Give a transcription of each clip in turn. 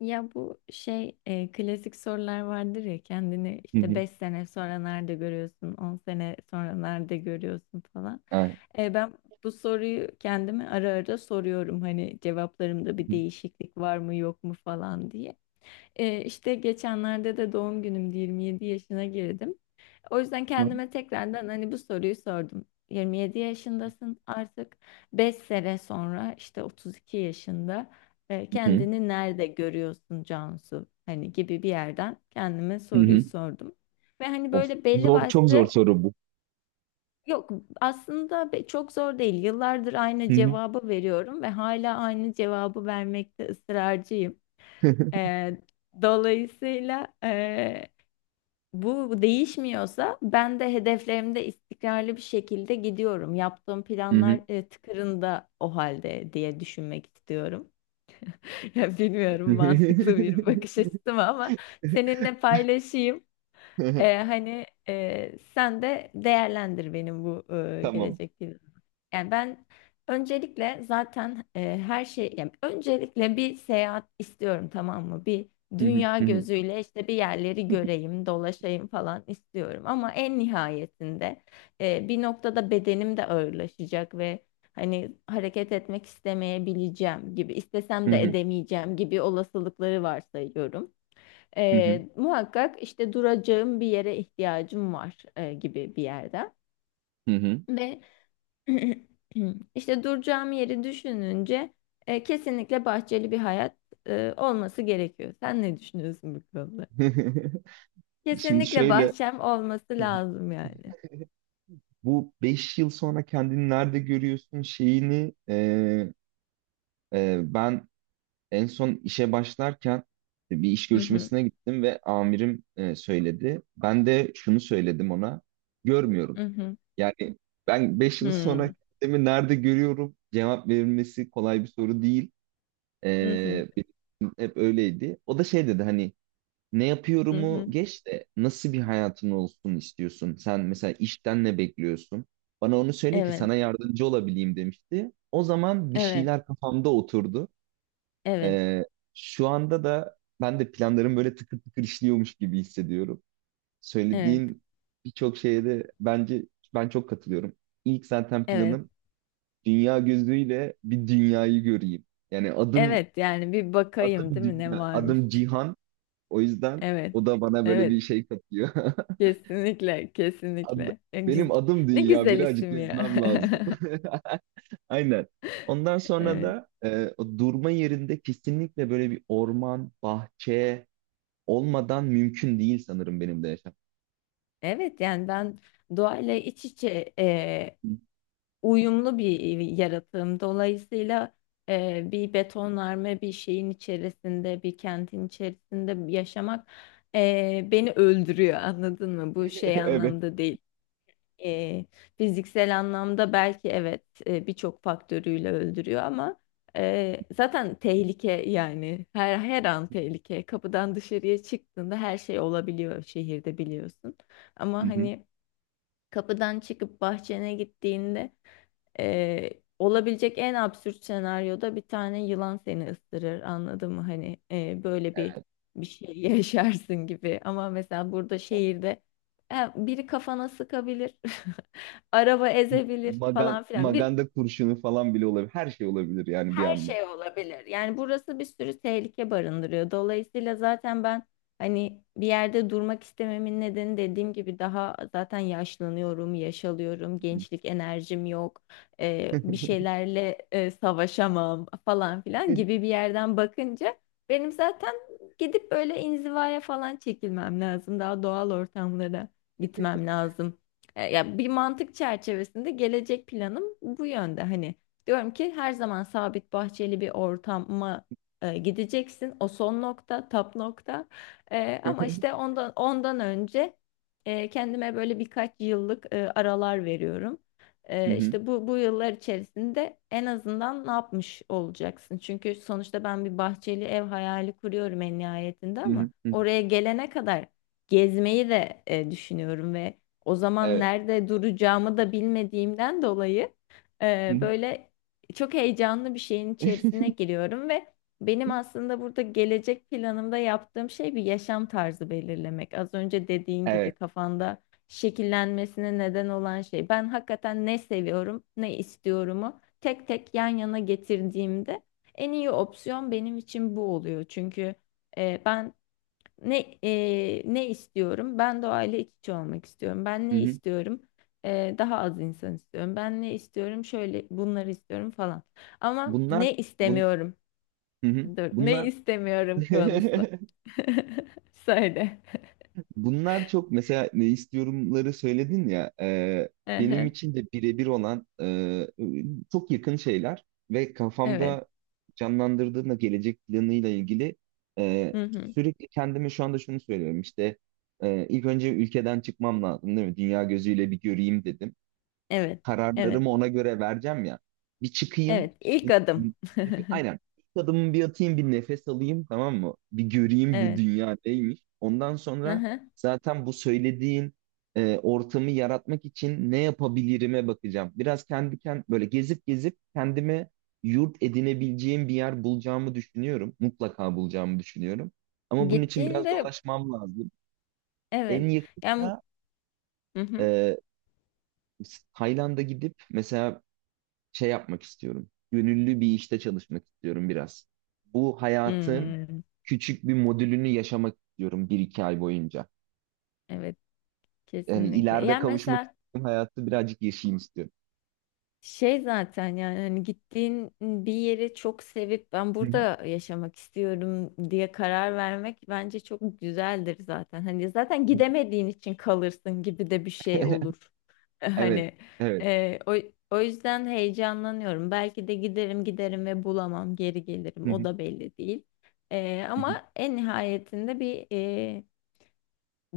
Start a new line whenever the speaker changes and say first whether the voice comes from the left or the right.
left: Ya bu şey klasik sorular vardır ya kendini
right: Hı
left: işte
right: hı.
left: 5 sene sonra nerede görüyorsun, 10 sene sonra nerede görüyorsun falan.
right: Ha.
left: Ben bu soruyu kendime ara ara soruyorum hani cevaplarımda bir
right: Hı
left: değişiklik var mı yok mu falan diye. İşte geçenlerde de doğum günümdü 27 yaşına girdim. O yüzden
right: hı.
left: kendime tekrardan hani bu soruyu sordum. 27 yaşındasın artık. 5 sene sonra işte 32 yaşında
right: Hı hı.
left: kendini nerede görüyorsun Cansu? Hani gibi bir yerden kendime
right: Hı
left: soruyu
right: hı.
left: sordum. Ve hani
right: Of,
left: böyle belli
right: zor, çok zor
left: başlı
right: soru bu.
left: yok, aslında çok zor değil. Yıllardır
right: Hı
left: aynı
right: hı.
left: cevabı veriyorum ve hala aynı cevabı vermekte ısrarcıyım. E, dolayısıyla bu değişmiyorsa ben de hedeflerimde istikrarlı bir şekilde gidiyorum. Yaptığım
right: Hı hı.
left: planlar tıkırında o halde diye düşünmek istiyorum. Ya bilmiyorum mantıklı bir bakış açısı mı ama seninle paylaşayım. Hani sen de değerlendir benim bu
right: Tamam.
left: gelecek planımı. Yani ben öncelikle zaten yani öncelikle bir seyahat istiyorum, tamam mı? Bir
right: Hı hı.
left: dünya
right: Hı hı.
left: gözüyle işte bir yerleri göreyim, dolaşayım falan istiyorum. Ama en nihayetinde bir noktada bedenim de ağırlaşacak ve hani hareket etmek istemeyebileceğim gibi,
right: Hı
left: istesem de
right: hı.
left: edemeyeceğim gibi olasılıkları varsayıyorum.
right: Hı hı.
left: Muhakkak işte duracağım bir yere ihtiyacım var gibi bir yerden.
right: Hı hı.
left: Ve işte duracağım yeri düşününce kesinlikle bahçeli bir hayat olması gerekiyor. Sen ne düşünüyorsun bu konuda?
right: Şimdi
left: Kesinlikle
right: şöyle.
left: bahçem olması
right: Hı hı.
left: lazım yani.
right: Bu 5 yıl sonra kendini nerede görüyorsun şeyini, ben en son işe başlarken bir iş
left: Hı hı,
right: görüşmesine gittim ve amirim söyledi. Ben de şunu söyledim ona. Görmüyorum.
left: hı hı,
right: Yani ben 5 yıl sonra
left: hı,
right: kendimi nerede görüyorum cevap verilmesi kolay bir soru değil.
left: hı hı,
right: Benim için hep öyleydi. O da şey dedi hani ne
left: hı
right: yapıyorumu
left: hı.
right: geç de nasıl bir hayatın olsun istiyorsun? Sen mesela işten ne bekliyorsun? Bana onu söyle ki
left: Evet,
right: sana yardımcı olabileyim demişti. O zaman bir
left: evet,
right: şeyler kafamda oturdu.
left: evet,
right: Ee, şu anda da ben de planlarım böyle tıkır tıkır işliyormuş gibi hissediyorum.
left: evet,
right: Söylediğin birçok şeye de bence ben çok katılıyorum. İlk zaten
left: evet,
right: planım dünya gözüyle bir dünyayı göreyim. Yani adım
left: evet. Yani bir bakayım,
right: adım
left: değil mi, ne
right: dünya, adım
left: varmış?
right: cihan. O yüzden
left: Evet,
right: o da bana böyle bir
left: evet.
right: şey katıyor.
left: Kesinlikle,
right: Ad-
left: kesinlikle. Ya
right: Benim adım
left: ne
right: dünya
left: güzel
right: birazcık
left: isim ya.
right: gezmem lazım. Aynen. Ondan sonra
left: Evet.
right: da o durma yerinde kesinlikle böyle bir orman, bahçe olmadan mümkün değil sanırım benim de yaşam.
left: Evet yani ben doğayla iç içe, uyumlu bir yaratığım. Dolayısıyla bir betonarme bir şeyin içerisinde, bir kentin içerisinde yaşamak beni öldürüyor. Anladın mı? Bu şey anlamda değil. E, fiziksel anlamda belki evet, birçok faktörüyle öldürüyor ama zaten tehlike, yani her an tehlike. Kapıdan dışarıya çıktığında her şey olabiliyor şehirde biliyorsun. Ama
right: Evet.
left: hani kapıdan çıkıp bahçene gittiğinde e, olabilecek en absürt senaryoda bir tane yılan seni ısırır. Anladın mı? Hani böyle bir şey yaşarsın gibi. Ama mesela burada şehirde biri kafana sıkabilir, araba ezebilir
right: Magan,
left: falan filan. Bir
right: maganda kurşunu falan bile olabilir. Her şey olabilir yani bir
left: her
right: anda.
left: şey olabilir. Yani burası bir sürü tehlike barındırıyor. Dolayısıyla zaten ben hani bir yerde durmak istememin nedeni dediğim gibi daha zaten yaşlanıyorum, yaşalıyorum, gençlik enerjim yok, bir şeylerle savaşamam falan filan gibi bir yerden bakınca benim zaten gidip böyle inzivaya falan çekilmem lazım. Daha doğal ortamlara gitmem lazım. Ya bir mantık çerçevesinde gelecek planım bu yönde hani. Diyorum ki her zaman sabit bahçeli bir ortama gideceksin. O son nokta, tap nokta. Ama işte ondan önce kendime böyle birkaç yıllık aralar veriyorum.
right: Hı hı,
left: İşte bu yıllar içerisinde en azından ne yapmış olacaksın? Çünkü sonuçta ben bir bahçeli ev hayali kuruyorum en nihayetinde
right: hı
left: ama
right: hı, hı hı.
left: oraya gelene kadar gezmeyi de düşünüyorum ve o zaman
right: Evet.
left: nerede duracağımı da bilmediğimden dolayı
right: Hı hı.
left: böyle çok heyecanlı bir şeyin içerisine giriyorum ve benim aslında burada gelecek planımda yaptığım şey bir yaşam tarzı belirlemek. Az önce dediğin gibi
right: Evet.
left: kafanda şekillenmesine neden olan şey. Ben hakikaten ne seviyorum, ne istiyorumu tek tek yan yana getirdiğimde en iyi opsiyon benim için bu oluyor. Çünkü ben ne istiyorum? Ben doğayla iç içe olmak istiyorum. Ben
right: Hı
left: ne
right: hı.
left: istiyorum? Daha az insan istiyorum. Ben ne istiyorum? Şöyle bunları istiyorum falan. Ama
right: Bunlar,
left: ne
right: bun,
left: istemiyorum?
right: hı hı.
left: Dur, ne
right: Bunlar.
left: istemiyorum konusu. Söyle.
right: Bunlar çok mesela ne istiyorumları söyledin ya, benim
left: Ehe,
right: için de birebir olan, çok yakın şeyler ve
left: evet.
right: kafamda canlandırdığımda gelecek planıyla ilgili, e,
left: Hı hı.
right: sürekli kendime şu anda şunu söylüyorum işte, ilk önce ülkeden çıkmam lazım değil mi? Dünya gözüyle bir göreyim dedim,
left: Evet. Evet.
right: kararlarımı ona göre vereceğim ya. Bir çıkayım.
left: Evet. İlk
right: bir-
left: adım.
right: bir- nef- aynen. İlk adımımı bir atayım, bir nefes alayım tamam mı? Bir göreyim bu
left: Evet.
right: dünya neymiş. Ondan
left: Hı
right: sonra
left: hı.
right: zaten bu söylediğin ortamı yaratmak için ne yapabilirime bakacağım. Biraz kendi böyle gezip gezip kendime yurt edinebileceğim bir yer bulacağımı düşünüyorum. Mutlaka bulacağımı düşünüyorum. Ama bunun için biraz
left: Gittiğinde
right: dolaşmam lazım.
left: evet.
right: En
left: Yani
right: yakında
left: hı hı.
right: e, Tayland'a gidip mesela şey yapmak istiyorum. Gönüllü bir işte çalışmak istiyorum biraz. Bu hayatın
left: Hmm,
right: küçük bir modülünü yaşamak istiyorum bir iki ay boyunca.
left: evet.
right: Yani
left: Kesinlikle.
right: ileride
left: Yani
right: kavuşmak
left: mesela
right: istediğim hayatı birazcık yaşayayım istiyorum.
left: şey zaten yani hani gittiğin bir yeri çok sevip ben burada yaşamak istiyorum diye karar vermek bence çok güzeldir zaten. Hani zaten gidemediğin için kalırsın gibi de bir şey olur.
right: Evet,
left: Hani
right: evet.
left: e, o, o yüzden heyecanlanıyorum. Belki de giderim giderim ve bulamam geri gelirim, o da belli değil. Ama en nihayetinde bir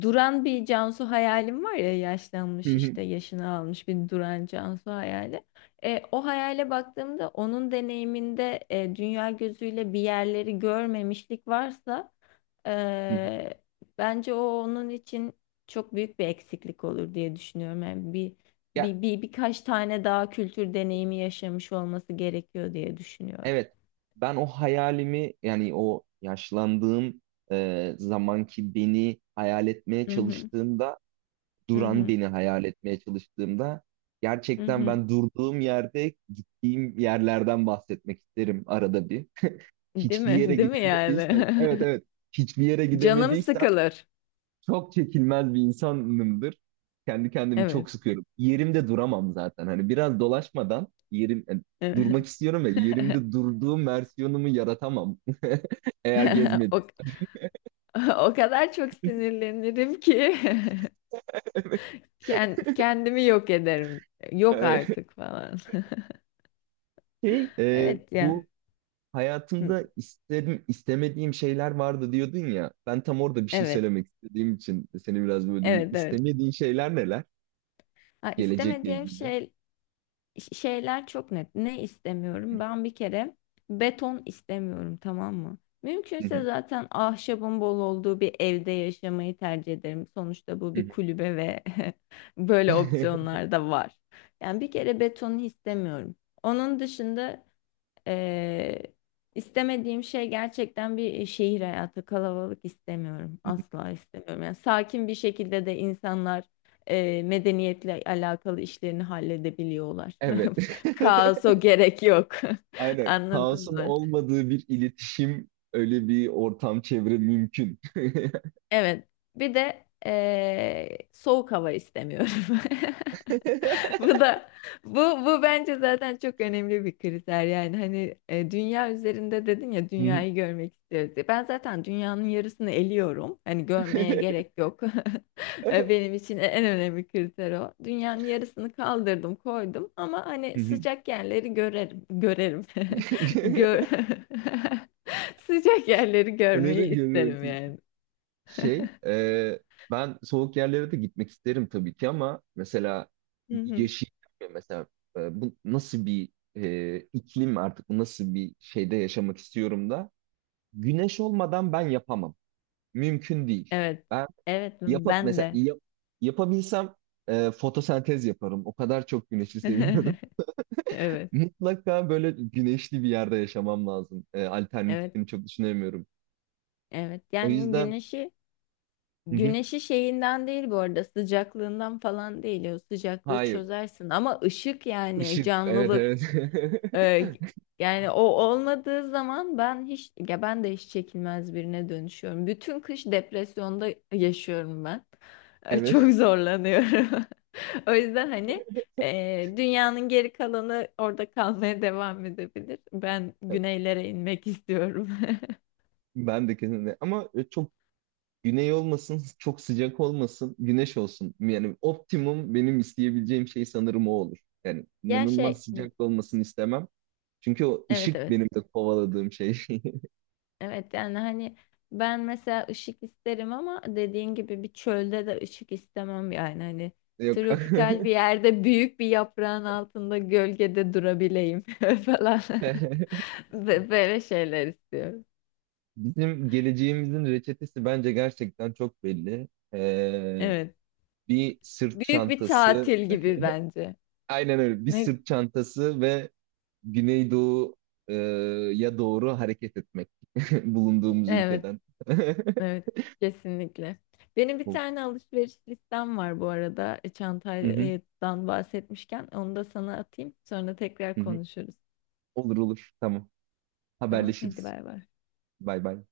left: duran bir Cansu hayalim var ya, yaşlanmış işte yaşını almış bir duran Cansu hayali. O hayale baktığımda onun deneyiminde dünya gözüyle bir yerleri görmemişlik varsa e, bence o onun için çok büyük bir eksiklik olur diye düşünüyorum. Yani
right: Ya
left: bir birkaç tane daha kültür deneyimi yaşamış olması gerekiyor diye düşünüyorum.
right: evet. Ben o hayalimi yani o yaşlandığım zamanki beni hayal etmeye
left: Hı hı,
right: çalıştığımda,
left: hı
right: duran
left: hı,
right: beni hayal etmeye çalıştığımda
left: hı
right: gerçekten
left: hı.
right: ben durduğum yerde gittiğim yerlerden bahsetmek isterim arada bir.
left: Değil
right: Hiçbir
left: mi?
right: yere
left: Değil mi yani?
right: gidemediysem, evet evet, hiçbir yere
left: Canım
right: gidemediysem
left: sıkılır.
right: çok çekilmez bir insanımdır. Kendi kendimi
left: Evet.
right: çok sıkıyorum. Yerimde duramam zaten. Hani biraz dolaşmadan yerim yani, durmak istiyorum ve yerimde durduğum versiyonumu yaratamam. Eğer
left: O,
right: gezmediysem.
left: o kadar çok sinirlenirim ki kendimi yok ederim. Yok artık falan.
right: Şey, e,
left: Evet ya.
right: bu
left: Hı,
right: hayatımda isterim, istemediğim şeyler vardı diyordun ya. Ben tam orada bir şey
left: evet.
right: söylemek istediğim için seni biraz böldüm. Bu
left: Evet evet.
right: İstemediğin şeyler neler?
left: Ha,
right: Gelecekle
left: istemediğim
right: ilgili.
left: şey şeyler çok net. Ne istemiyorum? Ben bir kere beton istemiyorum, tamam mı?
right: Hı
left: Mümkünse
right: hı,
left: zaten ahşabın bol olduğu bir evde yaşamayı tercih ederim. Sonuçta bu
right: hı
left: bir
right: hı,
left: kulübe ve böyle
right: hı
left: opsiyonlar da var. Yani bir kere betonu istemiyorum. Onun dışında ee, istemediğim şey gerçekten bir şehir hayatı. Kalabalık istemiyorum.
right: hı.
left: Asla istemiyorum. Yani sakin bir şekilde de insanlar medeniyetle alakalı işlerini halledebiliyorlar.
right: Evet.
left: Kaos o gerek yok.
right: Aynen.
left: Anladın
right: Kaosun
left: mı?
right: olmadığı bir iletişim, öyle bir ortam, çevre mümkün.
left: Evet. Bir de soğuk hava istemiyorum. Bu da bu bu bence zaten çok önemli bir kriter yani hani dünya üzerinde dedin ya
right: Hı hı.
left: dünyayı görmek istiyoruz diye. Ben zaten dünyanın yarısını eliyorum. Hani görmeye gerek yok. Benim için en önemli kriter o. Dünyanın yarısını kaldırdım, koydum ama
right: Hı
left: hani
right: hı.
left: sıcak yerleri görerim, görerim. Gör sıcak yerleri
right: Neleri
left: görmeyi
right: görüyoruz?
left: isterim yani.
right: Şey, e, ben soğuk yerlere de gitmek isterim tabii ki ama mesela
left: Hı hı.
right: yeşil, mesela bu nasıl bir iklim artık, bu nasıl bir şeyde yaşamak istiyorum da güneş olmadan ben yapamam. Mümkün değil.
left: Evet.
right: Ben
left: Evet
right: yapıp
left: ben
right: mesela
left: de.
right: yapabilsem fotosentez yaparım. O kadar çok güneşi seviyorum.
left: Evet.
right: Mutlaka böyle güneşli bir yerde yaşamam lazım. E,
left: Evet.
right: alternatifini çok düşünemiyorum.
left: Evet
right: O
left: yani
right: yüzden
left: güneşi
right: hı hı,
left: güneşi şeyinden değil bu arada, sıcaklığından falan değil, o sıcaklığı
right: hayır.
left: çözersin ama ışık yani
right: Işık, evet
left: canlılık,
right: evet.
left: e, yani o olmadığı zaman ben hiç, ya ben de hiç çekilmez birine dönüşüyorum. Bütün kış depresyonda yaşıyorum ben. Çok
right: Evet.
left: zorlanıyorum. O yüzden hani dünyanın geri kalanı orada kalmaya devam edebilir. Ben güneylere inmek istiyorum.
right: Ben de kesinlikle. Ama çok güney olmasın, çok sıcak olmasın, güneş olsun. Yani optimum benim isteyebileceğim şey sanırım o olur. Yani
left: Ya
right: inanılmaz
left: şey
right: sıcak da olmasını istemem. Çünkü o
left: evet
right: ışık
left: evet.
right: benim de kovaladığım şey.
left: Evet yani hani ben mesela ışık isterim ama dediğin gibi bir çölde de ışık istemem yani hani
right: Yok.
left: tropikal bir yerde büyük bir yaprağın altında gölgede durabileyim falan. Böyle şeyler istiyorum.
right: Bizim geleceğimizin reçetesi bence gerçekten çok belli. Ee,
left: Evet.
right: bir sırt
left: Büyük bir
right: çantası,
left: tatil gibi bence.
right: aynen öyle. Bir
left: Ne?
right: sırt çantası ve güneydoğuya doğru hareket etmek bulunduğumuz
left: Evet,
right: ülkeden.
left: evet kesinlikle. Benim bir
right: Ol-
left: tane alışveriş listem var bu arada.
right: Hı hı,
left: Çantadan bahsetmişken onu da sana atayım. Sonra tekrar
right: hı hı.
left: konuşuruz.
right: Olur olur. Tamam.
left: Tamam, hadi
right: Haberleşiriz.
left: bay bay.
right: Bay bay.